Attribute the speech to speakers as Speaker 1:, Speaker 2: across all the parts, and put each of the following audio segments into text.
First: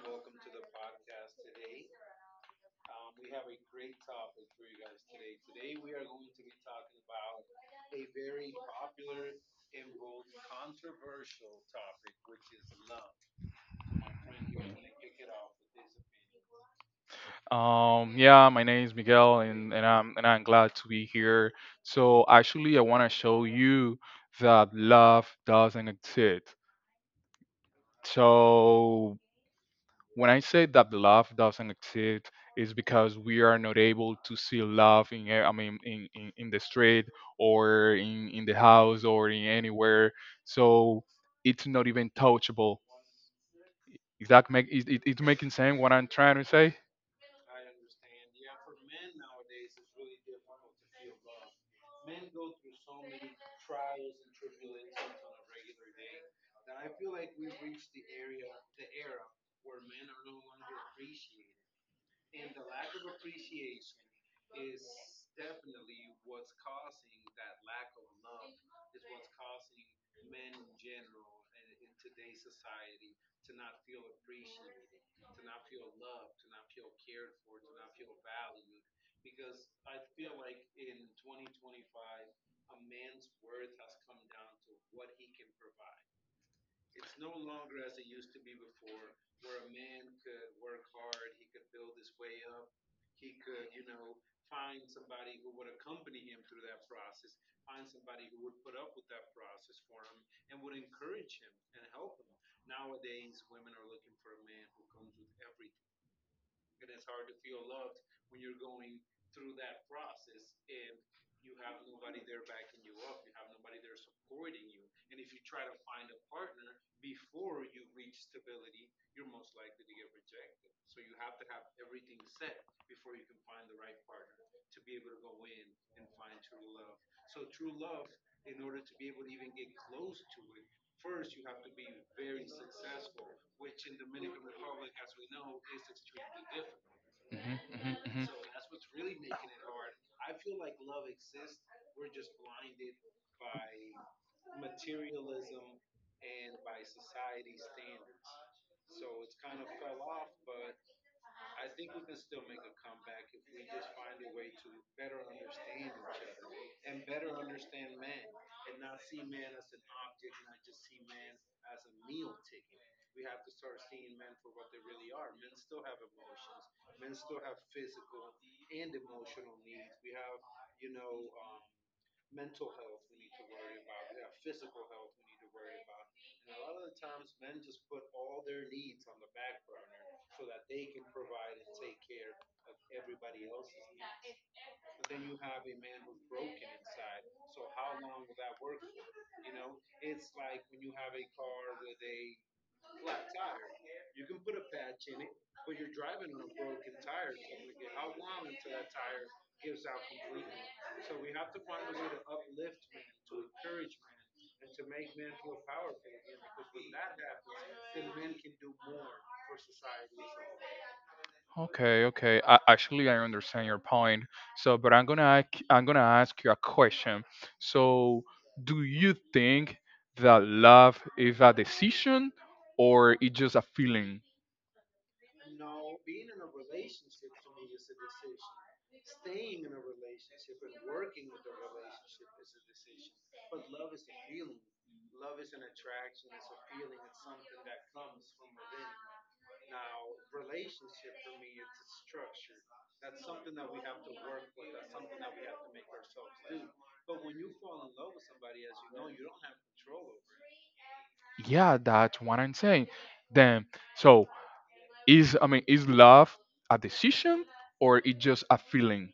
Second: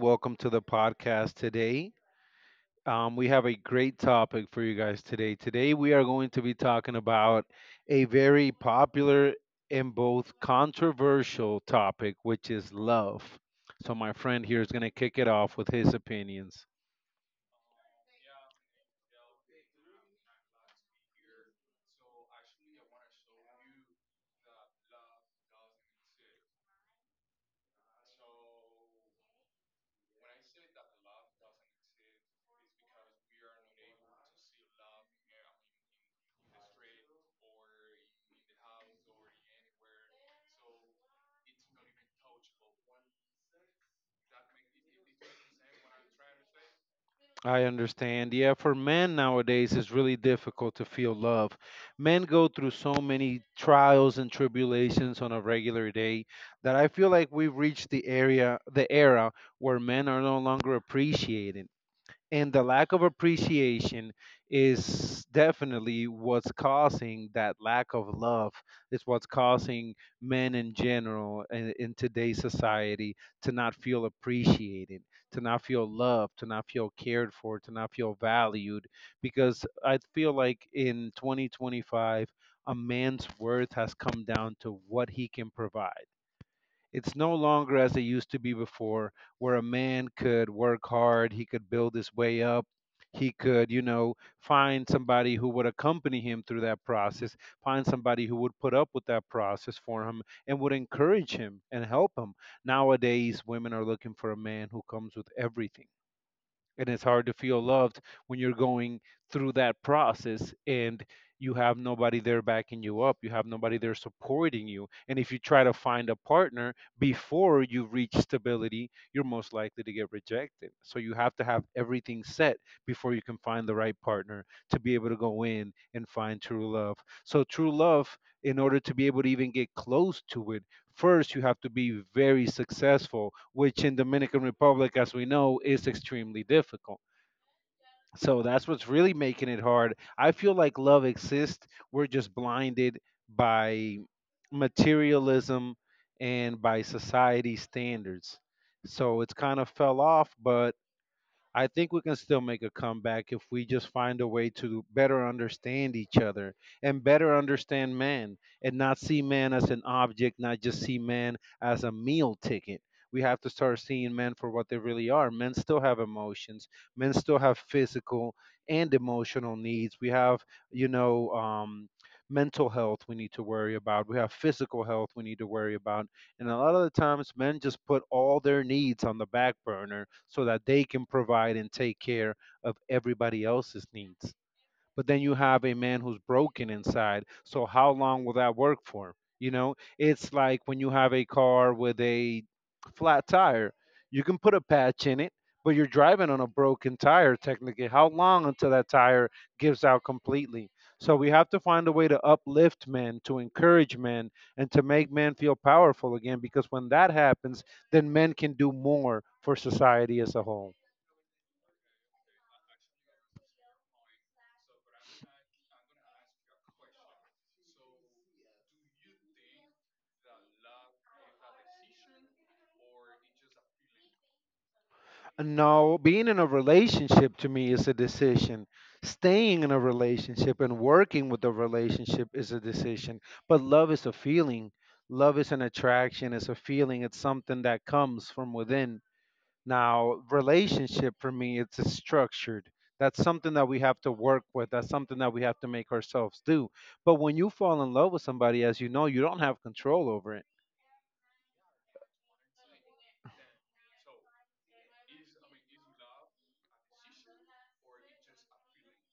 Speaker 1: Welcome to the podcast today. We have a great topic for you guys today. Today, we are going to be talking about a very popular and both controversial topic, which is love. So, my friend here is going to kick it off with his opinions.
Speaker 2: Yeah, my name is Miguel, and I'm glad to be here. So actually, I want to show you that love doesn't exist. So when I say that love doesn't exist, it's because we are not able to see love in, I mean, in the street or in the house or in anywhere. So it's not even touchable. Is that make it making sense what I'm trying to say?
Speaker 1: I understand. Yeah, for men nowadays, it's really difficult to feel love. Men go through so many trials and tribulations on a regular day that I feel like we've reached the era where men are no longer appreciated, and the lack of appreciation is definitely what's causing that lack of love. It's what's causing men in general in today's society to not feel appreciated, to not feel loved, to not feel cared for, to not feel valued, because I feel like in 2025 a man's worth has come down to what he can provide. It's no longer as it used to be before, where a man could work hard, he could build his way up, he could, you know, find somebody who would accompany him through that process, find somebody who would put up with that process for him and would encourage him and help him. Nowadays, women are looking for a man who comes with everything, and it's hard to feel loved when you're going through that process and you have nobody there backing you up, you have nobody there supporting you. And if you try to find a partner before you reach stability, you're most likely to get rejected, so you have to have everything set before you can find the right partner to be able to go in and find true love. So true love, in order to be able to even get close to it, first you have to be very successful, which in Dominican Republic, as we know, is extremely difficult.
Speaker 2: Hmm. Hmm. Hmm.
Speaker 1: So that's what's really making it hard. I feel like love exists, we're just blinded by materialism and by society standards. So it's kind of fell off, but I think we can still make a comeback if we just find a way to better understand each other and better understand man, and not see man as an object, not just see man as a meal ticket. We have to start seeing men for what they really are. Men still have emotions. Men still have physical and emotional needs. We have, you know, um, mental health we need to worry about. We have physical health we need to worry about. And a lot of the times, men just put all their needs on the back burner so that they can provide and take care of everybody else's needs. But then you have a man who's broken inside. So how long will that work for? You know, it's like when you have a car with a flat tire, you can put a patch in it, but you're driving on a broken tire technically. How long until that tire gives out completely? So we have to find a way to uplift men, to encourage men, and to make men feel powerful again, because when that happens, then men can do more for society as a whole.
Speaker 2: Okay, okay. Actually, I understand your point. So, but I'm gonna ask you a question. So, do you think that love is a decision or it's just a feeling?
Speaker 1: No, being in a relationship to me is a decision. Staying in a relationship and working with the relationship is a decision. But love is a feeling. Love is an attraction, it's a feeling, it's something that comes from within. Now, relationship for me, it's a structured. That's something that we have to work with. That's something that we have to make ourselves do. But when you fall in love with somebody, as you know, you don't have control over it.
Speaker 2: Yeah, that's what I'm saying. Then, so is I mean, is love a decision or it's just a feeling?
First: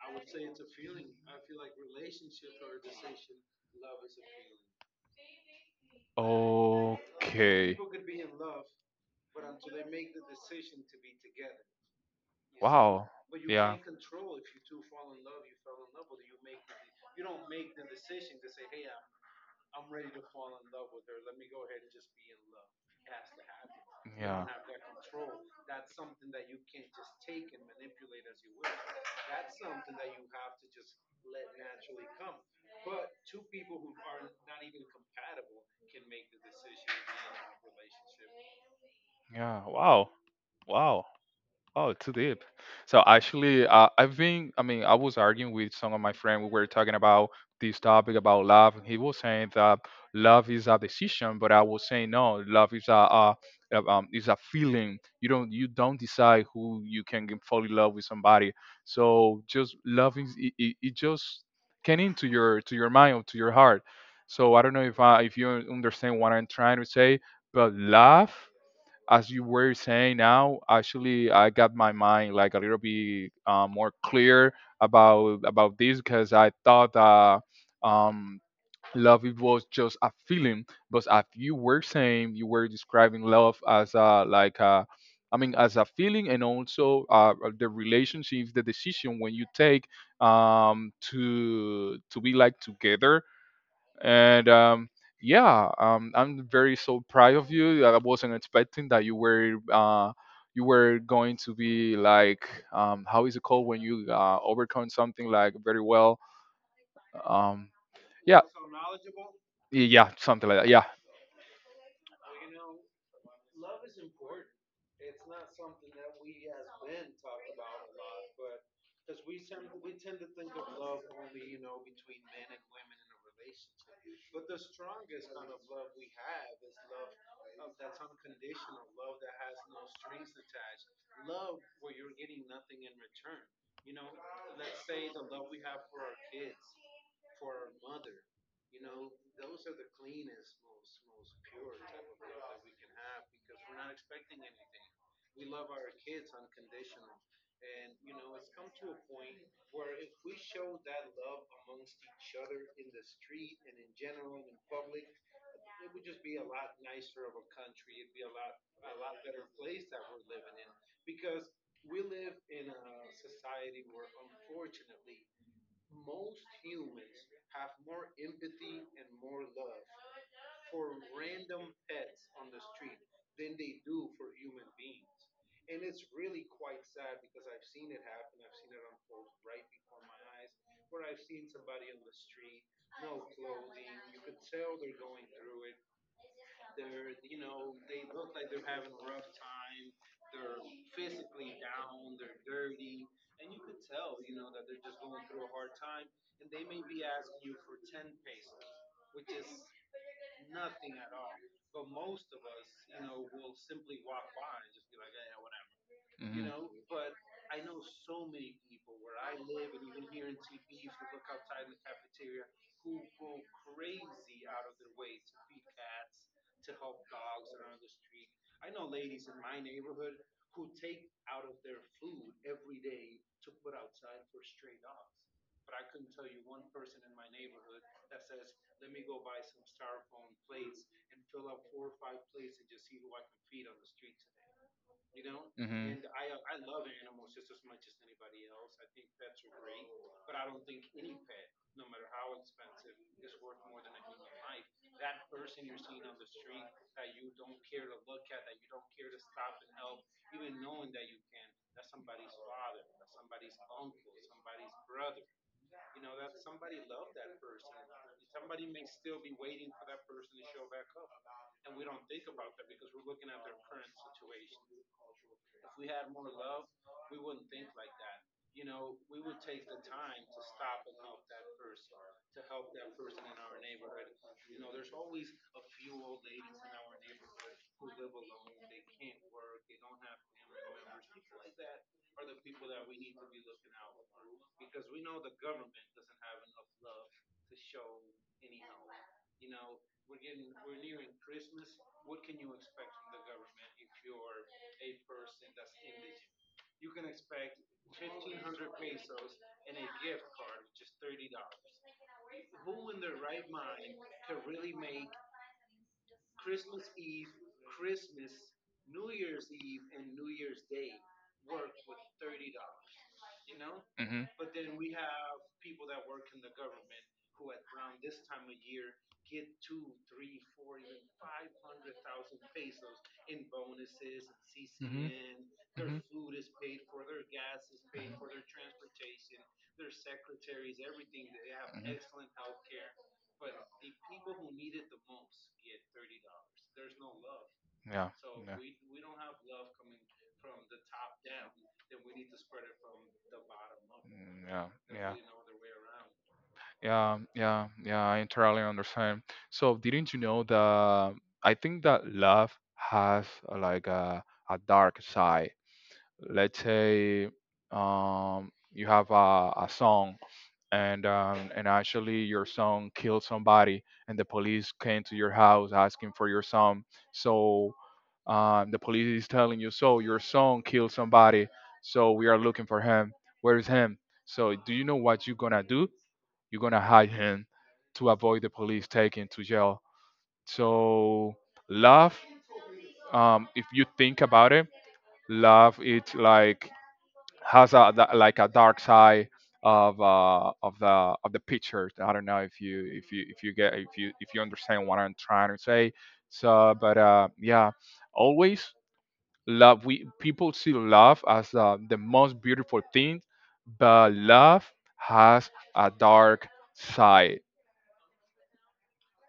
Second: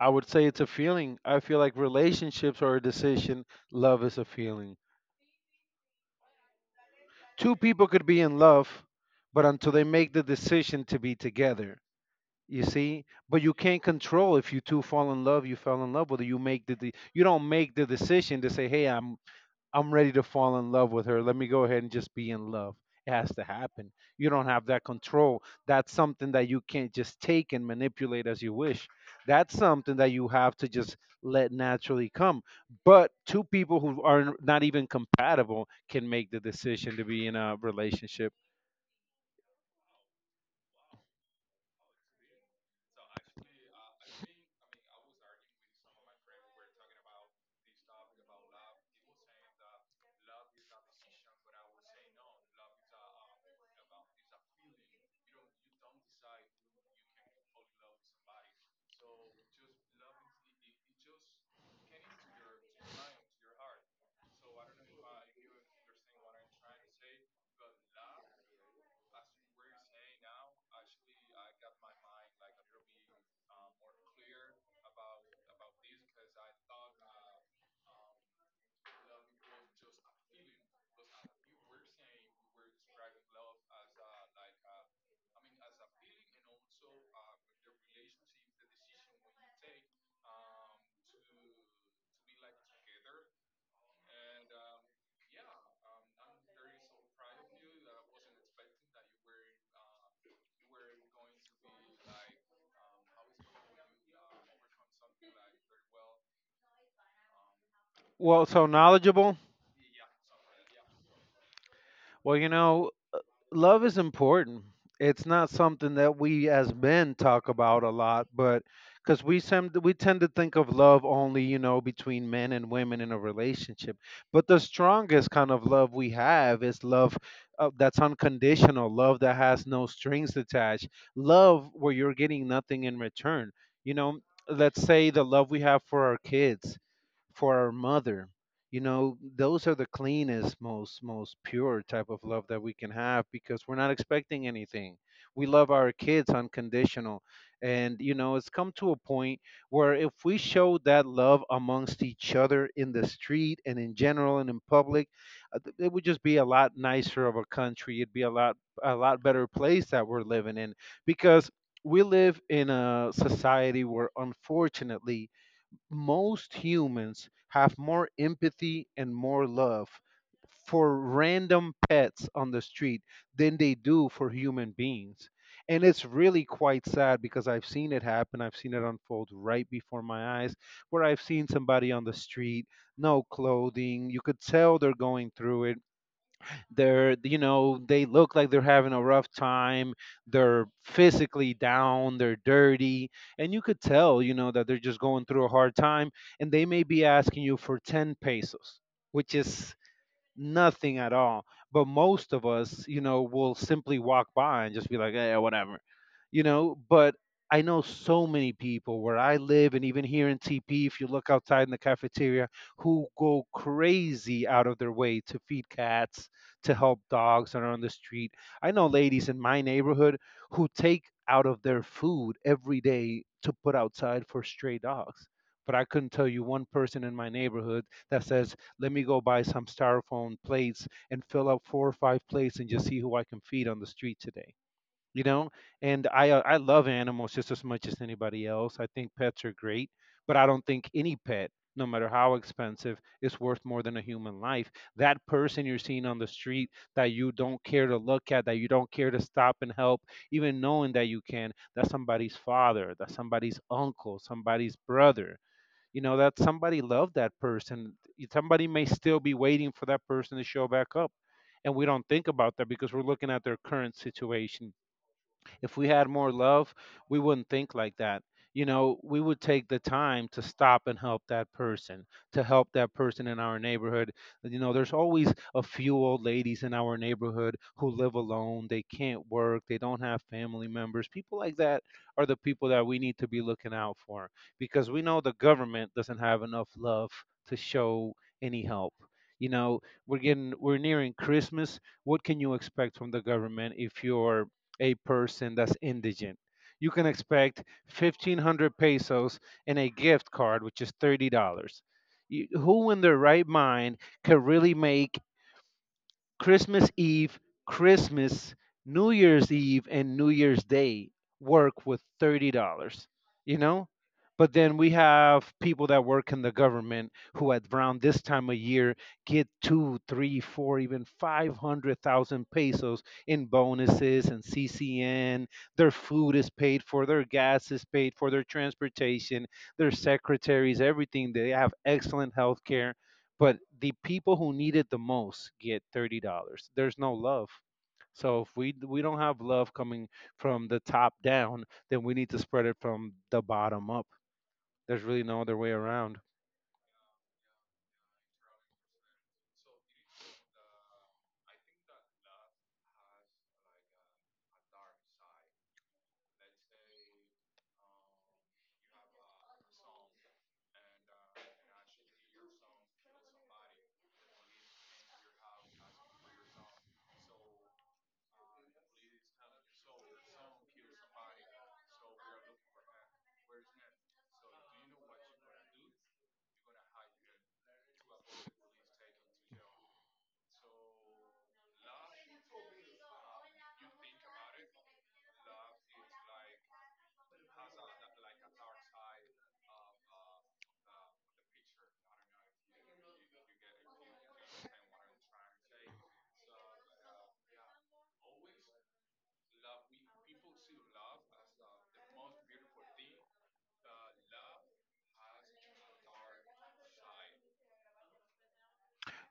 Speaker 1: I would say it's a feeling. I feel like relationships are a decision, love is a feeling. Two
Speaker 2: Okay.
Speaker 1: people could be in love, but until they make the decision to be together, you see.
Speaker 2: Wow.
Speaker 1: But you
Speaker 2: Yeah.
Speaker 1: can't control if you two fall in love. You fell in love, whether you make you don't make the decision to say, "Hey, I'm ready to fall in love with her. Let me go ahead and just be in love. It has to happen. You don't
Speaker 2: Yeah.
Speaker 1: have that control. That's something that you can't just take and manipulate as you wish. That's something that you have to just let naturally come. But two people who are not even compatible can make the decision to be in a relationship.
Speaker 2: Yeah. Wow. Wow. Oh, too deep. So actually, I've been. I mean, I was arguing with some of my friends. We were talking about this topic about love, and he was saying that love is a decision, but I was saying no. Love is is a feeling. You don't decide who you can fall in love with somebody. So just love is it just came into your mind or to your heart. So I don't know if you understand what I'm trying to say, but love as you were saying now, actually, I got my mind like a little bit more clear about this because I thought that um, love it was just a feeling, but as you were saying, you were describing love as a like a, I mean, as a feeling and also the relationships, the decision when you take to be like together and yeah, I'm very so proud of you. I wasn't expecting that you were going to be like how is it called when you overcome something like very well. Um, yeah,
Speaker 1: Well, so knowledgeable.
Speaker 2: y- yeah, something like that. Yeah.
Speaker 1: Well, you know, love is important. It's not something that we as men talk about a lot, but because we tend to think of love only, you know, between men and women in a relationship. But the strongest kind of love we have is love that's unconditional, love that has no strings attached, love where you're getting nothing in return. You know, let's say the love we have for our kids, for our mother. You know, those are the cleanest, most pure type of love that we can have because we're not expecting anything. We love our kids unconditional. And you know, it's come to a point where if we show that love amongst each other in the street and in general and in public, it would just be a lot nicer of a country. It'd be a lot better place that we're living in, because we live in a society where, unfortunately, most humans have more empathy and more love for random pets on the street than they do for human beings. And it's really quite sad because I've seen it happen. I've seen it unfold right before my eyes, where I've seen somebody on the street, no clothing. You could tell they're going through it. They're, you know, they look like they're having a rough time, they're physically down, they're dirty, and you could tell, you know, that they're just going through a hard time, and they may be asking you for 10 pesos, which is nothing at all. But most of us, you know, will simply walk by and just be like, eh, whatever, you
Speaker 2: Mhm.
Speaker 1: know. But I know so many people where I live, and even here in TP, if you look outside in the cafeteria, who go crazy out of their way to feed cats, to help dogs that are on the street. I know ladies in my neighborhood who take out of their food every day to put outside for stray dogs. But I couldn't tell you one person in my neighborhood that says, let me go buy some styrofoam plates and fill up four or five plates and just see who I can feed on the street today. You know,
Speaker 2: Mhm. Mhm.
Speaker 1: and I love animals just as much as anybody else. I think pets are great, but I don't think any pet, no matter how expensive, is worth more than a human life. That person you're seeing on the street that you don't care to look at, that you don't care to stop and help, even knowing that you can, that's somebody's father, that's somebody's uncle, somebody's brother. You know that somebody loved that person, somebody may still be waiting for that person to show back up, and we don't think about that because we're looking at their current situation. If we had more love, we wouldn't think like that. You know, we would take the time to stop and help that person, to help that person in our neighborhood. You know, there's always a few old ladies in our neighborhood who live alone. They can't work. They don't have family members. People like that are the people that we need to be looking out for, because we know the government doesn't have enough love to show any help. You know, we're nearing Christmas. What can you expect from the government if you're a person that's indigent? You can expect 1500 pesos and a gift card, which is $30. You, who in their right mind can really make Christmas Eve, Christmas, New Year's Eve, and New Year's Day work with $30, you know? But then we have people that work in the government who at around this time of year get two, three, four, even 500,000 pesos in bonuses and CCN. Their food is paid for, their gas is paid for, their transportation, their secretaries,
Speaker 2: Mhm. Mhm.
Speaker 1: everything. They have excellent health care, but the people who need it the most get $30. There's no love.
Speaker 2: Yeah.
Speaker 1: So if we don't have love coming from the top down, then we need to spread it from the bottom up. There's
Speaker 2: Yeah.
Speaker 1: really no other way around.
Speaker 2: Yeah, yeah, yeah, I entirely understand. So, didn't you know that I think that love has like a dark side? Let's say you have a song and and actually your son killed somebody and the police came to your house asking for your son. So the police is telling you, so your son killed somebody, so we are looking for him. Where is him? So do you know what you're gonna do? You're gonna hide him to avoid the police taking to jail. So love, if you think about it, love it's like has a like a dark side of the picture. I don't know if you if you get if you understand what I'm trying to say. So but yeah, always love, we people see love as the most beautiful thing, but love has a dark side.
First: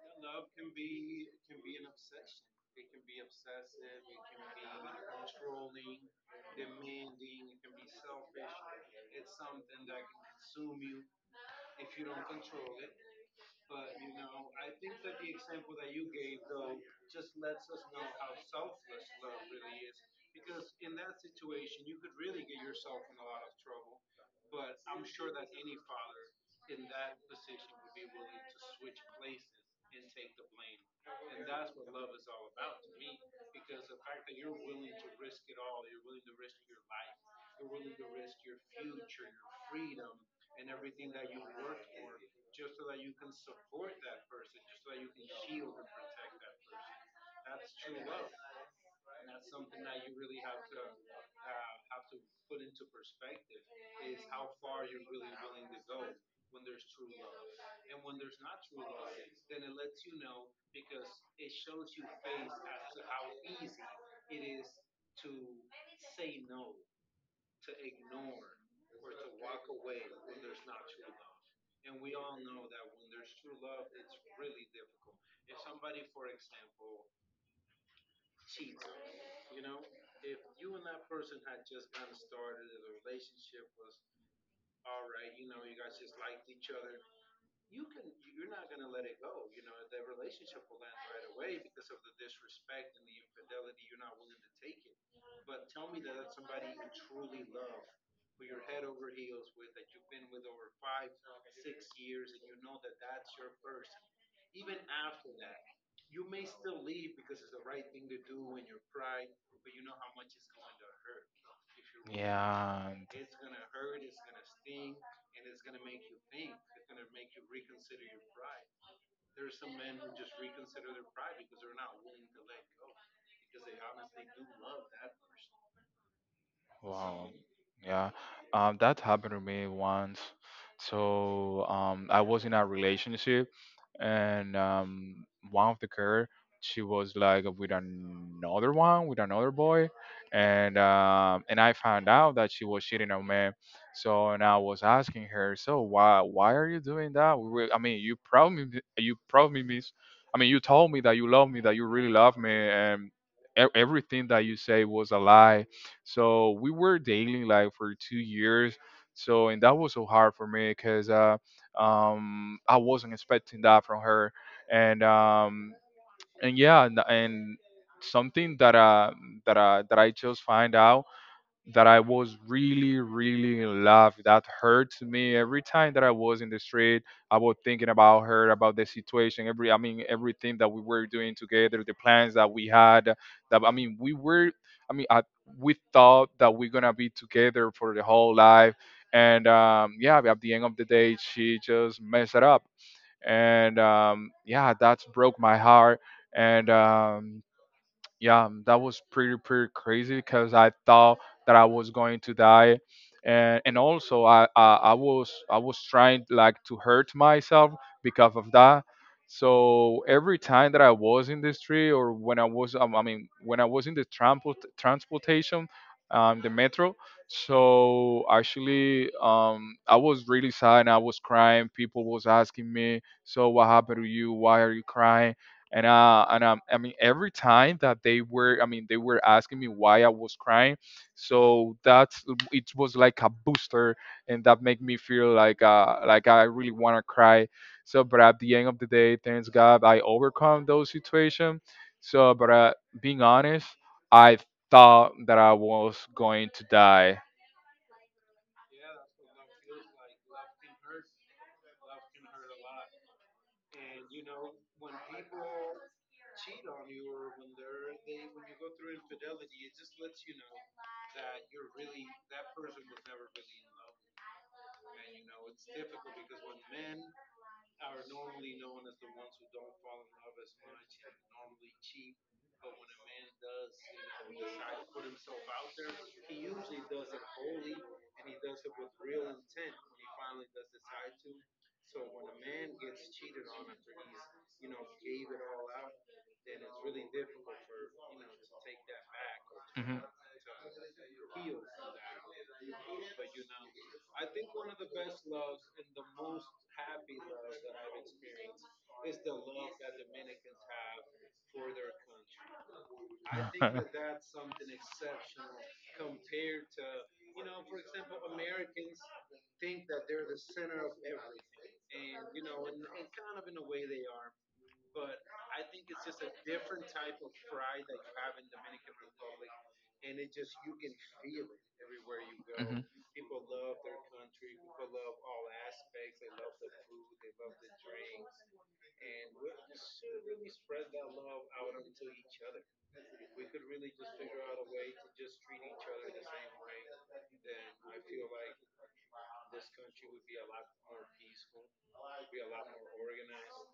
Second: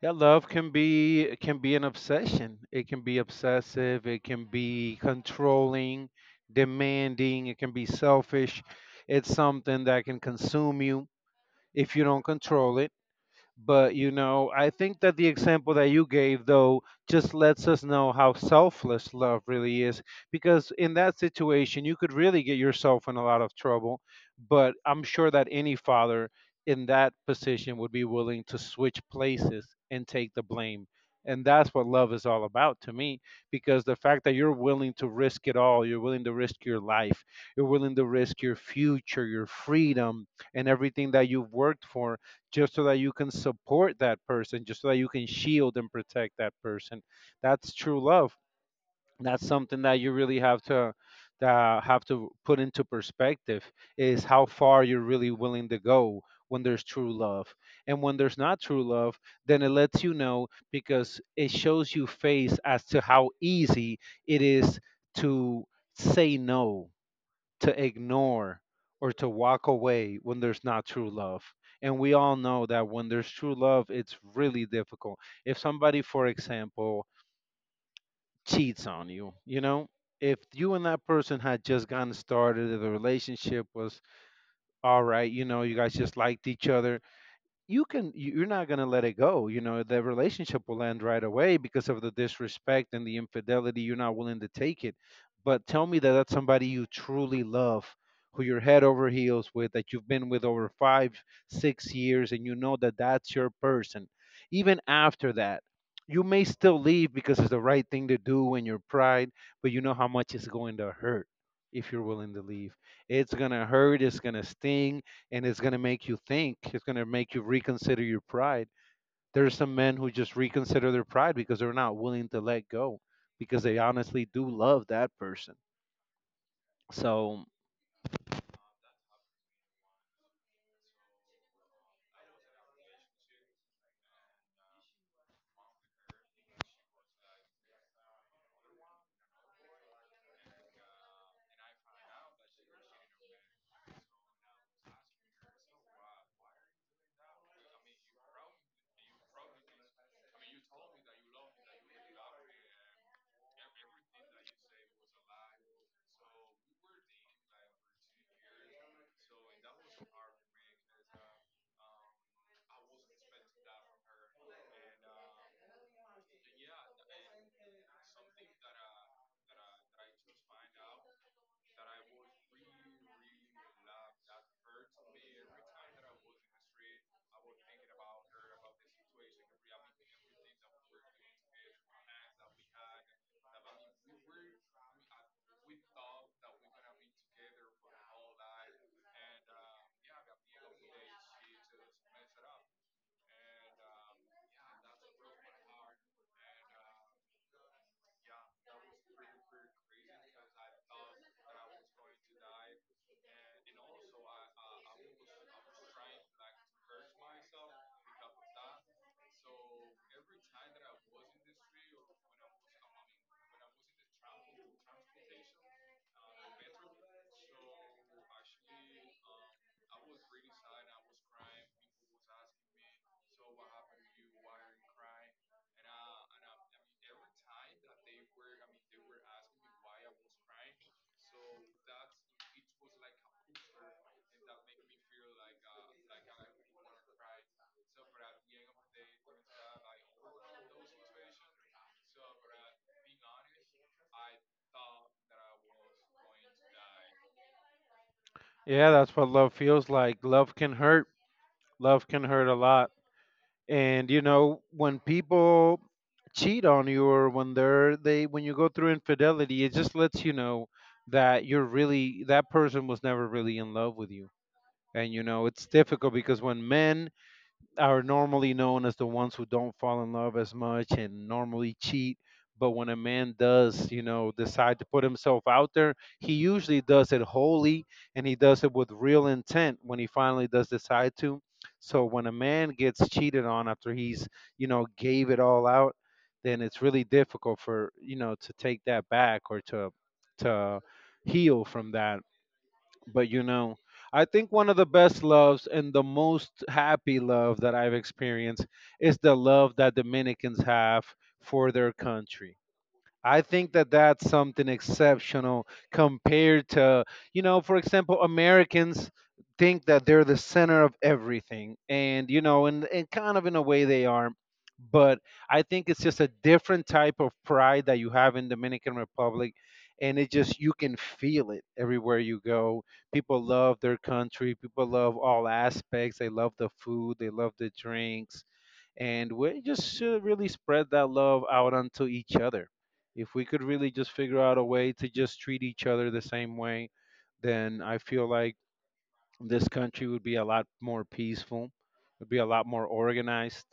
Speaker 1: Yeah, love can be, can be an obsession. It can be obsessive. It can be controlling, demanding. It can be selfish. It's something that can consume you if you don't control it. But you know, I think that the example that you gave though just lets us know how selfless love really is, because in that situation you could really get yourself in a lot of trouble, but I'm sure that any father in that position would be willing to switch places and take the blame. And that's what love is all about to me, because the fact that you're willing to risk it all, you're willing to risk your life, you're willing to risk your future, your freedom, and everything that you've worked for just so that you can support that person, just so that you can shield and protect that person. That's true love. That's something that you really have to, that have to put into perspective, is how far you're really willing to go when there's true love. And when there's not true love, then it lets you know, because it shows you face as to how easy it is to say no, to ignore, or to walk away when there's not true love. And we all know that when there's true love, it's really difficult. If somebody, for example, cheats on you, you know, if you and that person had just gotten started, the relationship was all right, you know, you guys just liked each other, you can you're not going to let it go, you know, the relationship will end right away because of the disrespect and the infidelity. You're not willing to take it. But tell me that that's somebody you truly love, who you're head over heels with, that you've been with over 5, 6 years and you know that that's your person. Even after that, you may still leave because it's the right thing to do and your pride, but you know how much it's going to hurt. If you're willing to leave, it's going to hurt, it's going to sting, and it's going to make you think, it's going to make you reconsider your pride. There are some men who just reconsider their pride because they're not willing to let go, because they honestly do love that person.
Speaker 2: Wow.
Speaker 1: So
Speaker 2: Yeah. That happened to me once. So I was in a relationship, and one of the girl, she was like with another one, with another boy, and and I found out that she was cheating on me. So and I was asking her, so why are you doing that? I mean, you promised me, I mean, you told me that you love me, that you really love me, and everything that you say was a lie. So we were dating like for 2 years. So and that was so hard for me because I wasn't expecting that from her, and yeah, and something that I just find out, that I was really, really in love. That hurt me every time that I was in the street. I was thinking about her, about the situation, every I mean everything that we were doing together, the plans that we had. That I mean we were I mean I, we thought that we're gonna be together for the whole life. And yeah, at the end of the day, she just messed it up. And yeah, that's broke my heart. And yeah, that was pretty pretty crazy because I thought that I was going to die, and also I was trying like to hurt myself because of that. So every time that I was in the street or when I was I mean when I was in the transportation, the metro. So actually, I was really sad and I was crying. People was asking me, "So what happened to you? Why are you crying?" And I mean every time that they were, asking me why I was crying. So that's it was like a booster, and that made me feel like I really want to cry. So but at the end of the day, thanks God, I overcome those situations. So but being honest, I thought that I was going to die.
Speaker 1: yeah, that's what love feels like. Love can hurt. Love can hurt a lot. And you know, when people cheat on you, or when they're they when you go through infidelity, it just lets you know that you're really, that person was never really in love with you. And you know, it's difficult because when men are normally known as the ones who don't fall in love as much and normally cheat. But when a man does, you know, decide to put himself out there, he usually does it wholly and he does it with real intent when he finally does decide to. So when a man gets cheated on after he's, you know, gave it all out, then it's really difficult for, you know, to take that back or to
Speaker 2: Mhm.
Speaker 1: to heal from that. But you know, I think one of the best loves and the most happy love that I've experienced is the love that Dominicans have for their country. I think that that's something exceptional compared to, you know, for example, Americans think that they're the center of everything. And, you know, and kind of in a way they are. But I think it's just a different type of pride that you have in Dominican Republic. And it just, you can feel it everywhere you go. People love their country. People love all aspects. They love the food. They love the drinks. And we just should really spread that love out onto each other. If we could really just figure out a way to just treat each other the same way, then I feel like this country would be a lot more peaceful, it would be a lot more organized,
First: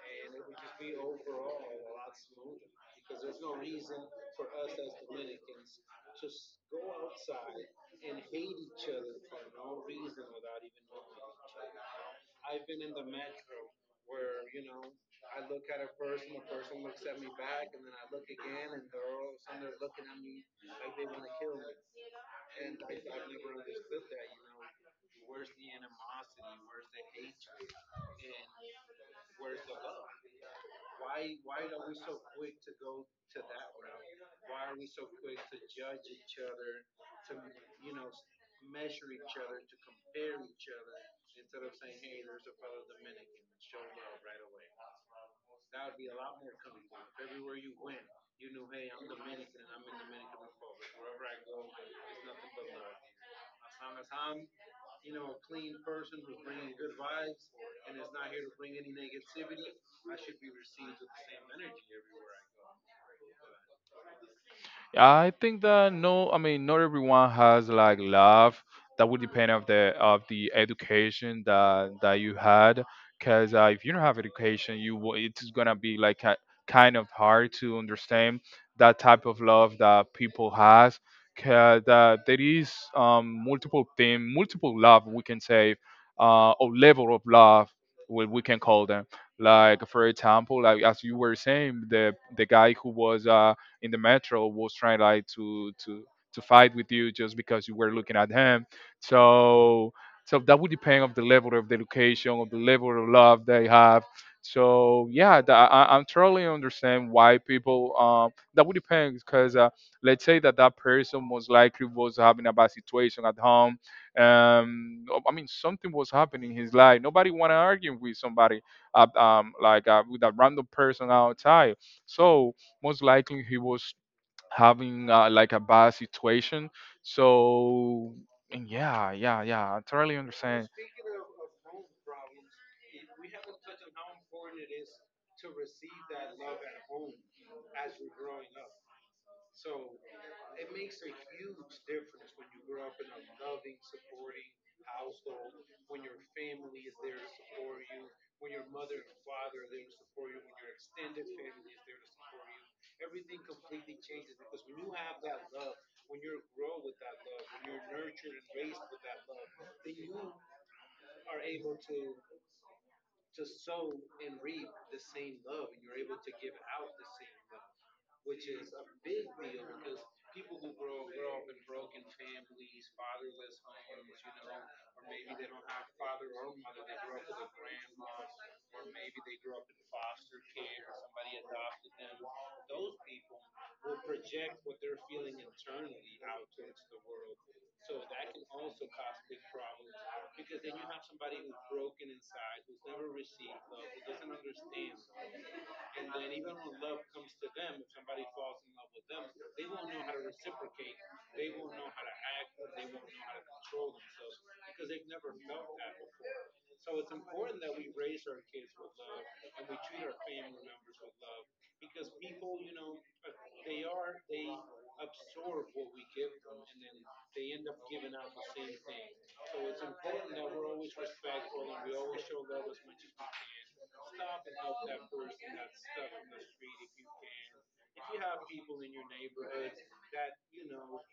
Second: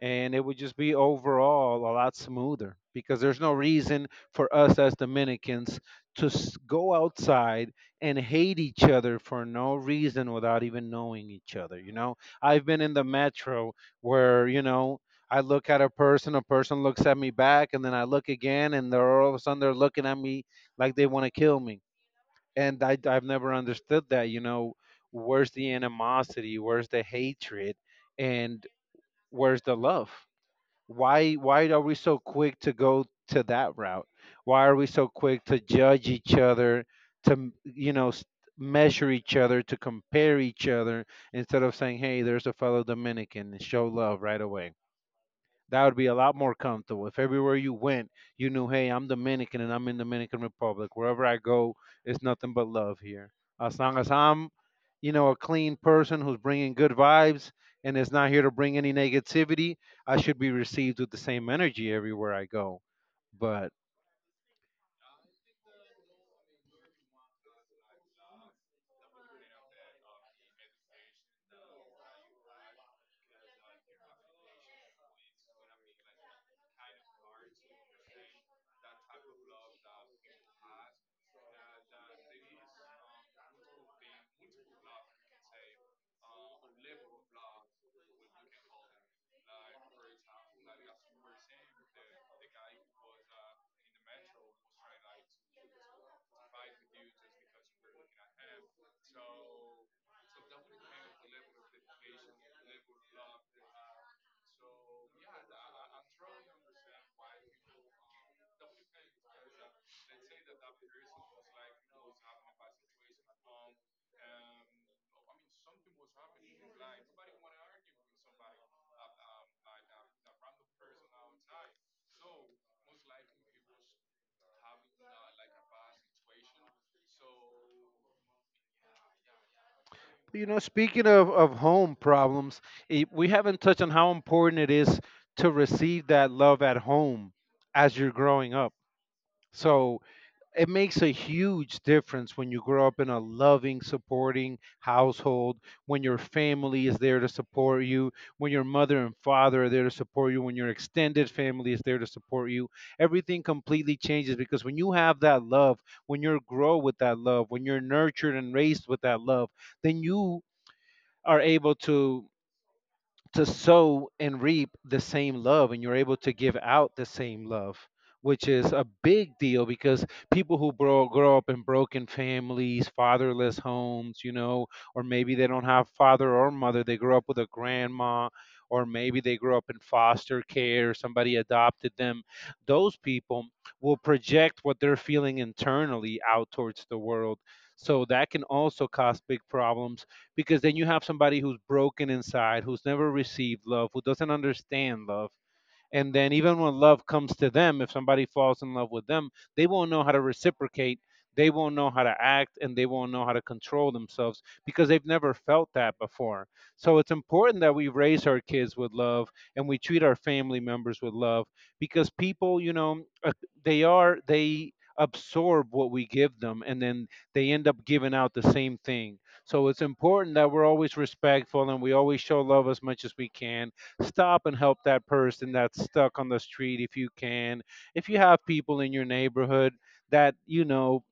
Speaker 1: and it would just be overall a lot smoother, because there's no reason for us as Dominicans to go outside and hate each other for no reason without even knowing each other. You know, I've been in the metro where, you know, I look at a person looks at me back, and then I look again, and they're, all of a sudden they're looking at me like they want to kill me. And I've never understood that, you know. Where's the animosity? Where's the hatred? And where's the love? Why are we so quick to go to that route? Why are we so quick to judge each other, to measure each other, to compare each other, instead of saying, hey, there's a fellow Dominican, and show love right away? That would be a lot more comfortable. If everywhere you went, you knew, hey, I'm Dominican and I'm in Dominican Republic, wherever I go, it's nothing but love here. As long as I'm, you know, a clean person who's bringing good vibes and is not here to bring any negativity, I should be received with the same energy everywhere I go. But
Speaker 2: I think that no, I mean not everyone has like love. That would depend of the education that you had. Because if you don't have education, it's gonna be like ki kind of hard to understand that type of love that people has. Because there is multiple thing, multiple love we can say, or level of love what we can call them. Like for example, like as you were saying, the guy who was in the metro was trying like to fight with you just because you were looking at him. So that would depend of the level of the education, of the level of love they have. So yeah, I'm totally understand why people. That would depend because let's say that that person most likely was having a bad situation at home. I mean, something was happening in his life. Nobody want to argue with somebody, like, with a random person outside. So most likely he was having like a bad situation. So, and yeah, yeah, yeah, I totally
Speaker 1: you know,
Speaker 2: understand.
Speaker 1: speaking of home problems, we haven't touched on how important it is to receive that love at home as you're growing up. So it makes a huge difference when you grow up in a loving, supporting household, when your family is there to support you, when your mother and father are there to support you, when your extended family is there to support you. Everything completely changes because when you have that love, when you grow with that love, when you're nurtured and raised with that love, then you are able to sow and reap the same love, and you're able to give out the same love, which is a big deal. Because people who grow up in broken families, fatherless homes, you know, or maybe they don't have father or mother, they grow up with a grandma, or maybe they grow up in foster care, somebody adopted them, those people will project what they're feeling internally out towards the world. So that can also cause big problems, because then you have somebody who's broken inside, who's never received love, who doesn't understand love, and then even when love comes to them, if somebody falls in love with them, they won't know how to reciprocate. They won't know how to act and they won't know how to control themselves because they've never felt that before. So it's important that we raise our kids with love and we treat our family members with love, because people, they are, they absorb what we give them and then they end up giving out the same thing. So it's important that we're always respectful and we always show love as much as we can. Stop and help that person that's stuck on the street if you can. If you have people in your neighborhood that you know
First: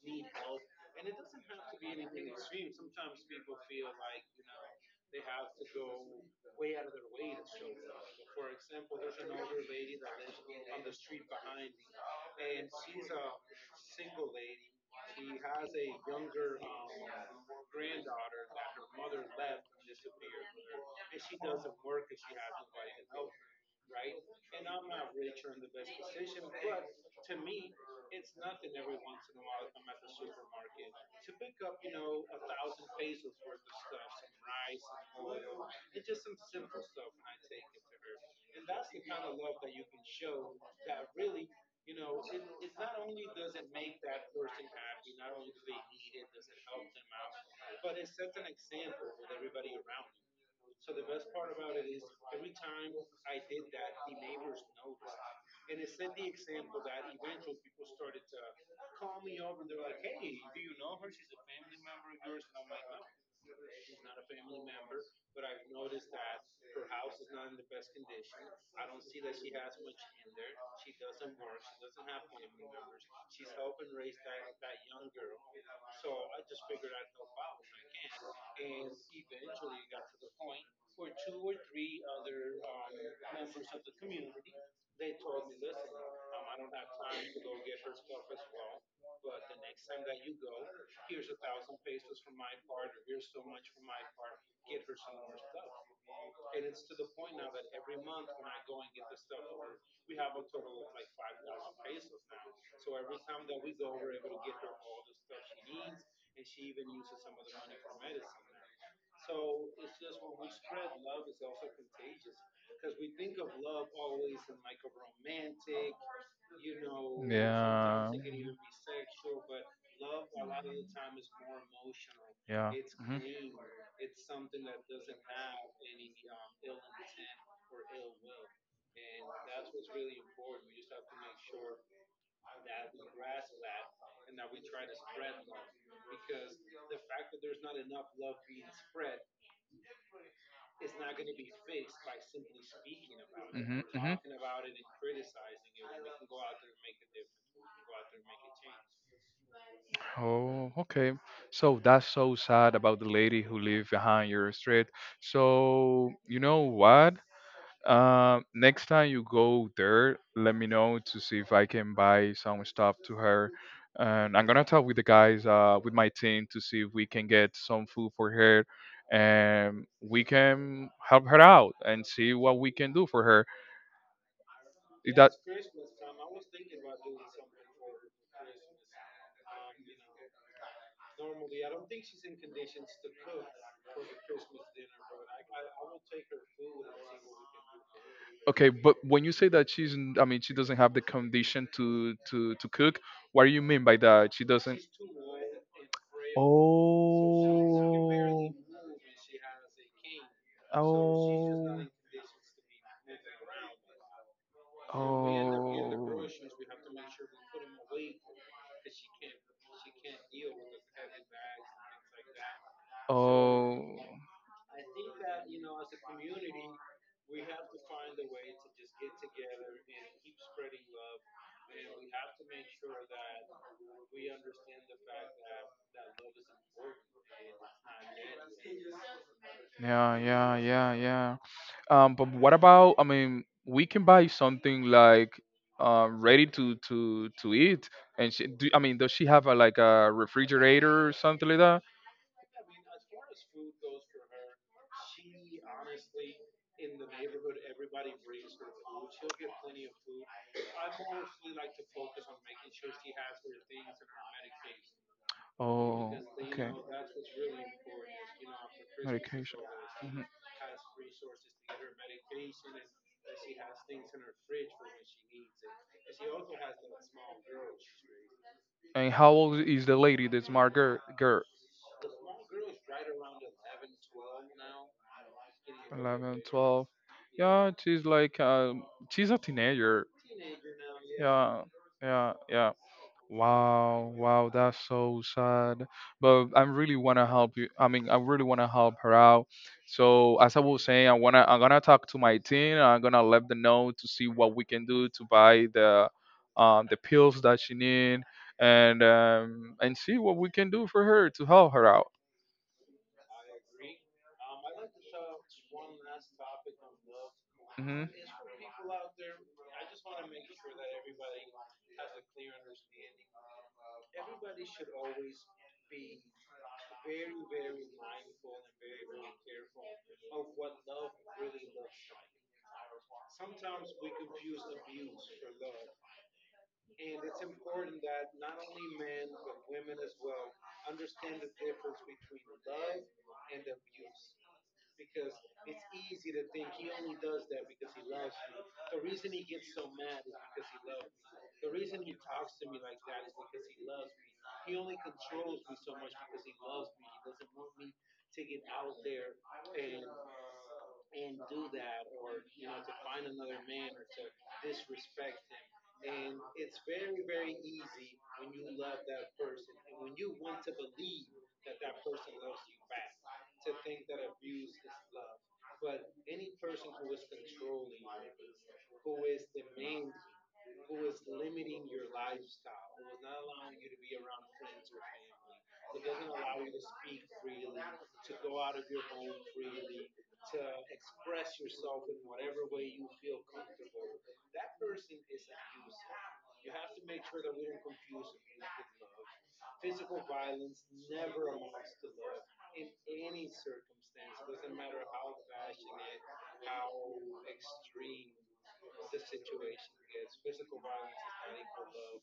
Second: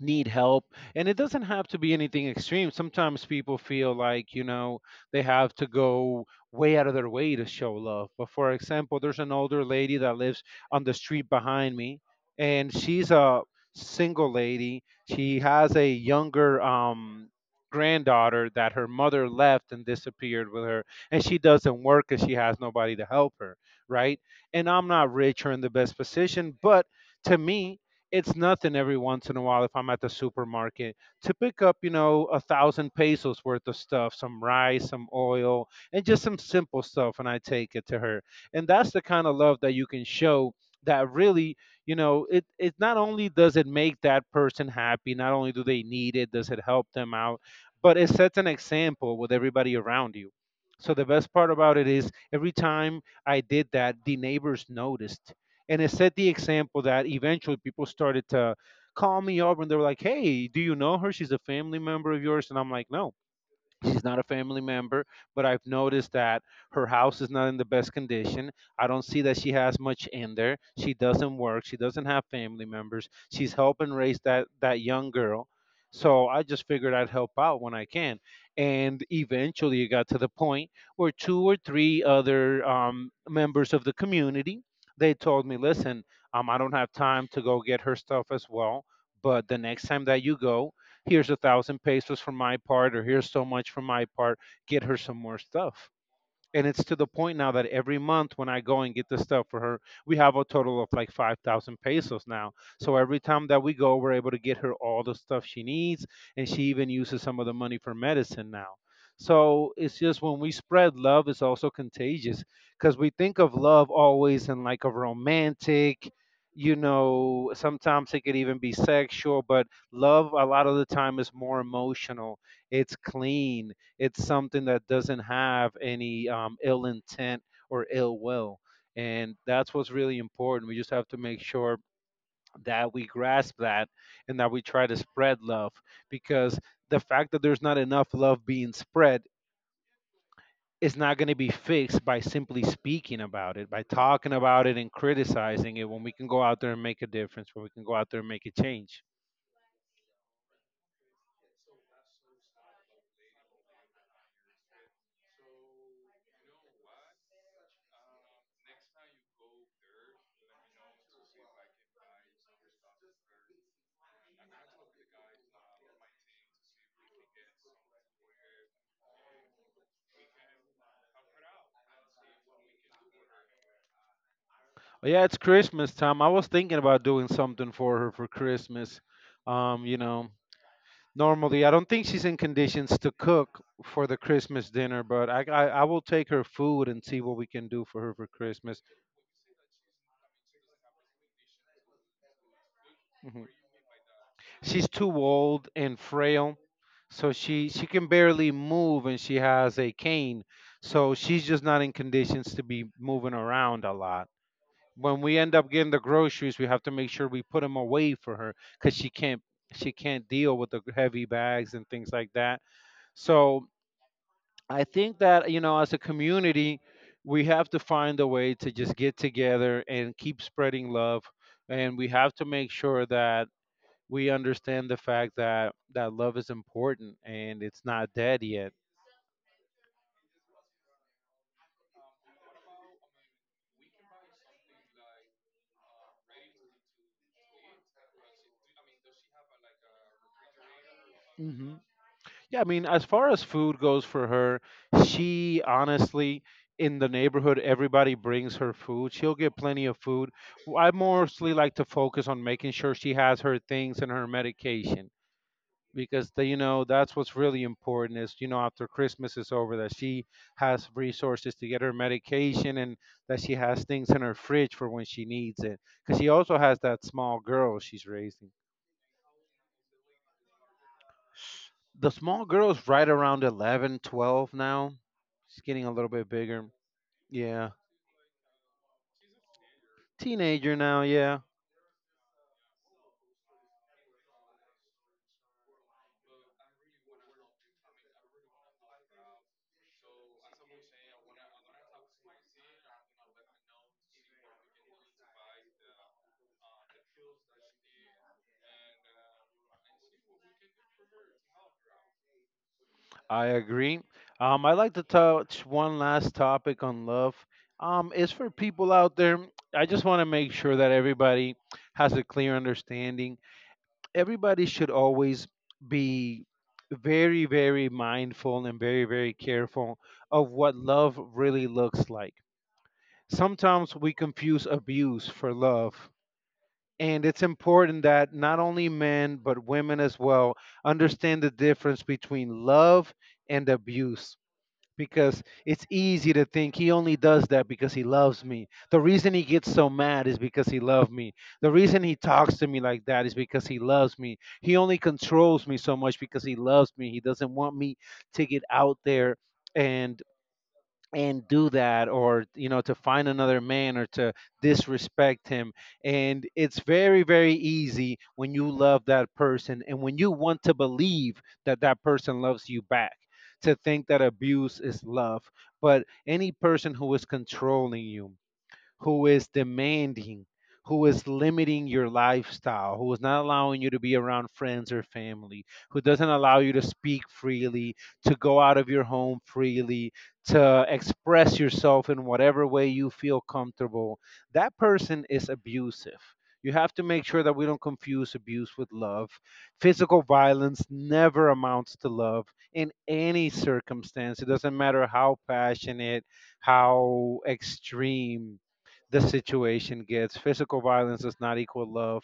Speaker 1: need help, and it doesn't have to be anything extreme. Sometimes people feel like, you know, they have to go way out of their way to show love. But for example, there's an older lady that lives on the street behind me, and she's a single lady. She has a younger granddaughter that her mother left and disappeared with her, and she doesn't work because she has nobody to help her, right? And I'm not rich or in the best position, but to me it's nothing. Every once in a while, if I'm at the supermarket to pick up, you know, 1,000 pesos worth of stuff, some rice, some oil, and just some simple stuff, and I take it to her. And that's the kind of love that you can show that really, you know, it not only does it make that person happy, not only do they need it, does it help them out, but it sets an example with everybody around you. So the best part about it is every time I did that, the neighbors noticed, and it set the example that eventually people started to call me up and they were like, "Hey, do you know her? She's a family member of yours." And I'm like, "No." She's not a family member, but I've noticed that her house is not in the best condition. I don't see that she has much in there. She doesn't work. She doesn't have family members. She's helping raise that young girl. So I just figured I'd help out when I can. And eventually it got to the point where two or three other members of the community, they told me, listen, I don't have time to go get her stuff as well. But the next time that you go, here's 1,000 pesos for my part, or here's so much for my part, get her some more stuff. And it's to the point now that every month when I go and get the stuff for her, we have a total of like 5,000 pesos now. So every time that we go, we're able to get her all the stuff she needs, and she even uses some of the money for medicine now. So it's just, when we spread love, it's also contagious because we think of love always in like a romantic,
Speaker 2: Yeah.
Speaker 1: sometimes it could even be sexual, but love a lot of the time is more emotional,
Speaker 2: Yeah.
Speaker 1: it's
Speaker 2: Hmm.
Speaker 1: clean, it's something that doesn't have any ill intent or ill will. And that's what's really important. We just have to make sure that we grasp that and that we try to spread love, because the fact that there's not enough love being spread is not going to be fixed by simply speaking about it, by
Speaker 2: Hmm. Hmm.
Speaker 1: talking about it and criticizing it when we can go out there and make a difference, when we can go out there and make a change.
Speaker 2: Oh, okay. So that's so sad about the lady who lived behind your street. So you know what? Next time you go there, let me know to see if I can buy some stuff to her. And I'm gonna talk with the guys, with my team to see if we can get some food for her, and we can help her out and see what we can do for her.
Speaker 1: But
Speaker 2: Is
Speaker 1: yeah,
Speaker 2: that
Speaker 1: it's Christmas time. I was thinking about doing something for her for Christmas. Um, you know, Normally, I don't think she's in conditions to cook for the Christmas dinner, but I will take her food and see what we can do for her for
Speaker 2: Okay,
Speaker 1: Christmas.
Speaker 2: but when you say that I mean, she doesn't have the condition to cook. What
Speaker 1: Mhm.
Speaker 2: do you mean by that? She doesn't.
Speaker 1: She's too old and frail, so she can barely
Speaker 2: Oh.
Speaker 1: move and she has a cane, so she's just not
Speaker 2: Oh.
Speaker 1: in conditions to be moving around a lot. When we end up getting the groceries, we have to make sure we put them away for her because she can't deal with the heavy bags and things like that.
Speaker 2: Oh.
Speaker 1: So
Speaker 2: Oh.
Speaker 1: I think that, you know, as a community, we have to find a way to just get together and keep spreading love, and we have to make sure that we understand the fact that that love is important and it's not dead yet.
Speaker 2: Yeah. Yeah. Yeah. Yeah. But what about? I mean, we can buy something like ready to eat. And I mean, does she have a like a refrigerator or something like
Speaker 1: Hmm.
Speaker 2: that?
Speaker 1: Yeah, I mean, as far as food goes for her, she honestly. In the neighborhood, everybody brings her food. She'll get plenty of food. I mostly like to focus on making sure she has her things and her medication.
Speaker 2: Oh,
Speaker 1: Because they, you
Speaker 2: okay.
Speaker 1: know, that's what's really important, is, you know, after Christmas is
Speaker 2: Medication.
Speaker 1: over, that she
Speaker 2: Mhm.
Speaker 1: has resources to get her medication, and that she has things in her fridge for when she needs it, because she also has that small girl she's raising.
Speaker 2: And how old is the lady, the smart girl?
Speaker 1: The small girl's right around 11, 12 now. She's getting a little bit
Speaker 2: 11,
Speaker 1: bigger.
Speaker 2: 12.
Speaker 1: Yeah,
Speaker 2: Yeah, she's a teenager.
Speaker 1: teenager now, yeah.
Speaker 2: Yeah, yeah, yeah. Wow, wow, that's so sad. But I really want to help you. I mean, I really want to help her out. So as I was saying, I'm gonna talk to my team. I'm gonna let them know to see what we can do to buy the pills that she need, and and see what we can do for her to help her out.
Speaker 1: I agree. I'd like to touch one last topic on love.
Speaker 2: Mhm.
Speaker 1: It's for people out there. I just want to make sure that everybody has a clear understanding. Everybody should always be very, very mindful and very, very careful of what love really looks like. Sometimes we confuse abuse for love. And it's important that not only men, but women as well, understand the difference between love and abuse, because it's easy to think, he only does that because he loves me. The reason he gets so mad is because he loves me. The reason he talks to me like that is because he loves me. He only controls me so much because he loves me. He doesn't want me to get out there and do that, or, you know, to find another man, or to disrespect him. And it's very, very easy, when you love that person and when you want to believe that that person loves you back, to think that abuse is love. But any person who is controlling you, who is demanding, who is limiting your lifestyle, who is not allowing you to be around friends or family, who doesn't allow you to speak freely, to go out of your home freely, to express yourself in whatever way you feel comfortable, that person is abusive. You have to make sure that we don't confuse abuse with love. Physical violence never amounts to love in any circumstance. It doesn't matter how passionate, how extreme the situation gets. Physical violence does not equal love,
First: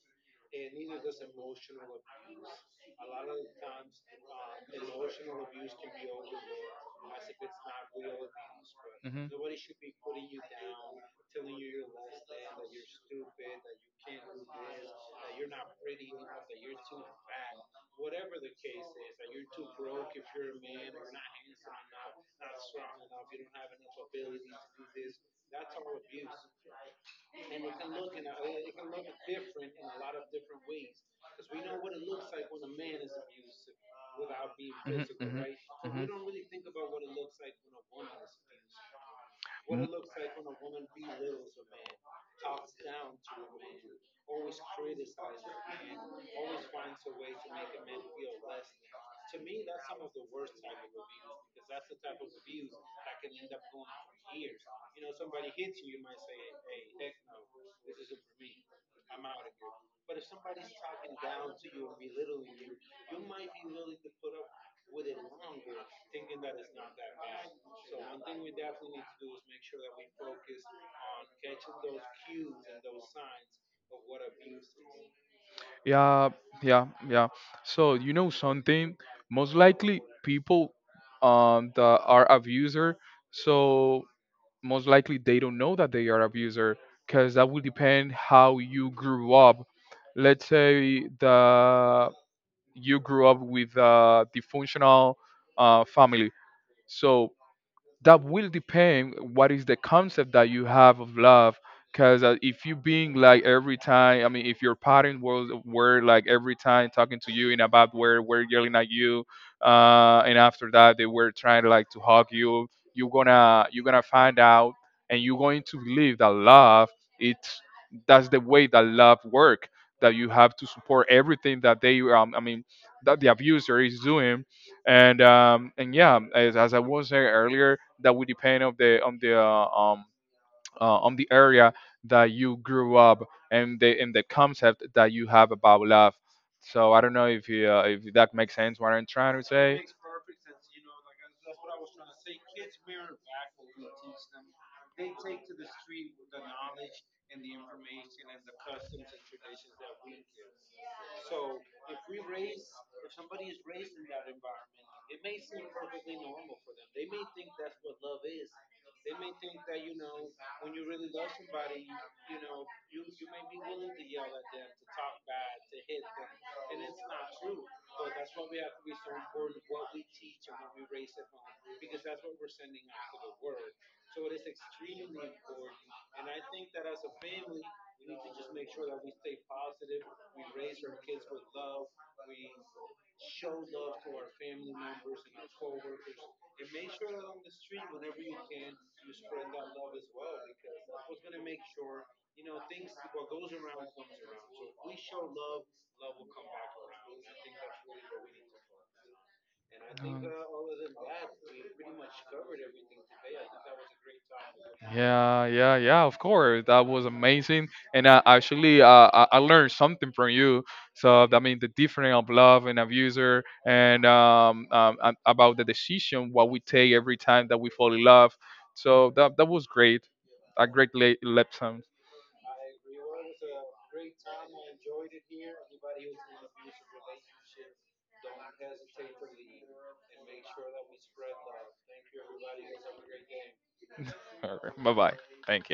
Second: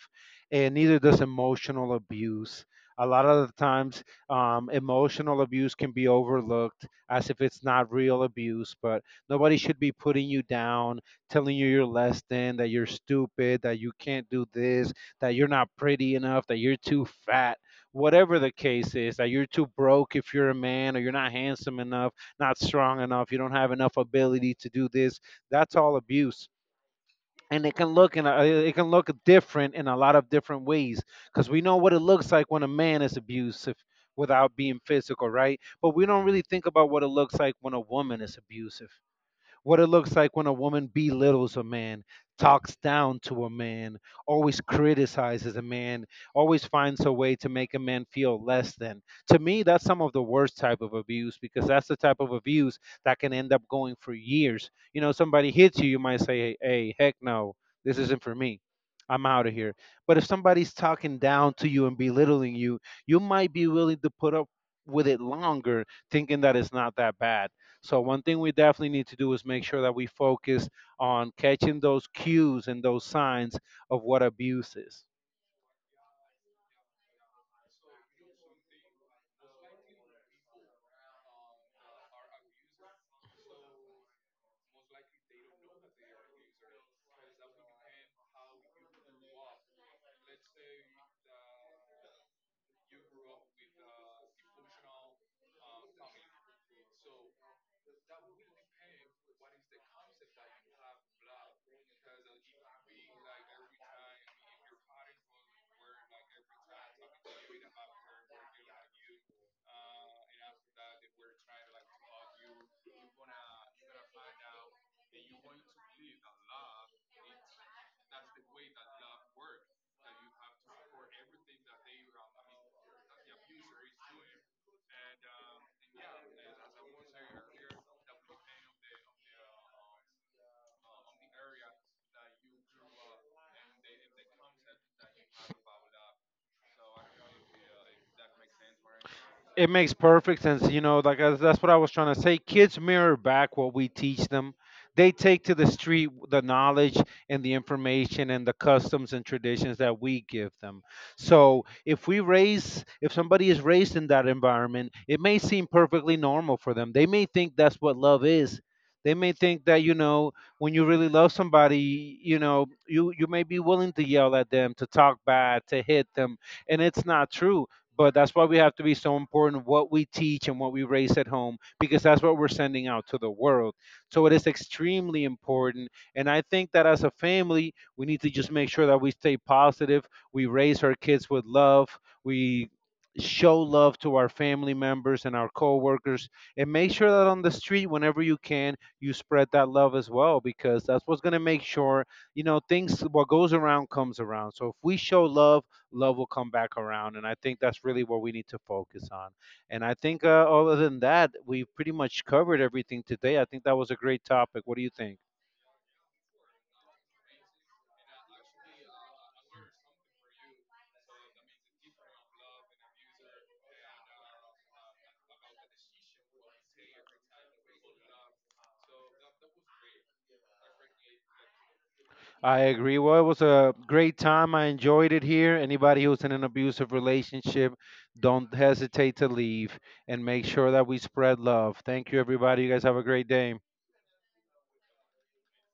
Speaker 1: and neither does emotional abuse. A lot of the times, emotional abuse can be overlooked as if it's not real abuse, but
Speaker 2: Mhm.
Speaker 1: nobody should be putting you down, telling you you're less than, that you're stupid, that you can't do this, that you're not pretty enough, that you're too fat, whatever the case is, that you're too broke if you're a man, or you're not handsome enough, not strong enough, you don't have enough ability to do this. That's all abuse, and it can look in it can look different in a lot of different ways, because we know what it looks like when a man is abusive without being
Speaker 2: Mhm.
Speaker 1: physical, right? But
Speaker 2: Mhm.
Speaker 1: we
Speaker 2: Mhm.
Speaker 1: don't really think about what it looks like when a woman is abusive, what it looks like when a woman belittles a man, talks down to a man, always criticizes a man, always finds a way to make a man feel less than. To me, that's some of the worst type of abuse, because that's the type of abuse that can end up going for years. You know, somebody hits you, you might say, hey, heck no, this isn't for me. I'm out of here. But if somebody's talking down to you and belittling you, you might be willing to put up with it longer, thinking that it's not that bad. So one thing we definitely need to do is make sure that we focus on catching those cues and those signs of what abuse is.
Speaker 2: Yeah, yeah, yeah. So you know something? Most likely people that are abuser, so most likely they don't know that they are abuser because that will depend how you grew up. Let's say that you grew up with a dysfunctional family. So that will depend what is the concept that you have of love, because if you being like every time I mean if your parents was were like every time talking to you in a bad way, were yelling at you, and after that they were trying to like to hug you, you're gonna find out and you're going to believe that love it's that's the way that love work, that you have to support everything that they I mean that the abuser is doing. And yeah, as I was saying earlier, that would depend on the on the area that you grew up, and the concept that you have about love. So I don't know if that makes sense what I'm trying to
Speaker 1: It
Speaker 2: say.
Speaker 1: makes perfect sense. You know, like as, that's what I was trying to say. Kids mirror back what we teach them. They take to the street the knowledge and the information and the customs and traditions that we give them. So if we raise, if somebody is raised in that environment, it may seem perfectly normal for them. They may think that's what love is. They may think that, you know, when you really love somebody, you know, you may be willing to yell at them, to talk bad, to hit them, and it's not true, but that's why we have to be so important what we teach and what we raise at home, because that's what we're sending out to the world. So it is extremely important. And I think that as a family, we need to just make sure that we stay positive, we raise our kids with love, we show love to our family members and our coworkers, and make sure that on the street, whenever you can, you spread that love as well, because that's what's going to make sure, you know, things, what goes around comes around. So if we show love, love will come back around. And I think that's really what we need to focus on. And I think,
Speaker 2: Um,
Speaker 1: other than that, we've pretty much covered everything today. I think that was a great topic. What do you think?
Speaker 2: Yeah, yeah, yeah, of course. That was amazing. And actually, I learned something from you. So, I mean, the difference of love and abuser and about the decision, what we take every time that we fall in love. So, that was great. A great lesson.
Speaker 1: I agree. Well, it was a great time. I enjoyed it here. Anybody who's in an abusive relationship, don't hesitate to leave, and make sure that we spread love. Thank you, everybody. You guys have a great day.
Speaker 2: Bye bye. Thank you.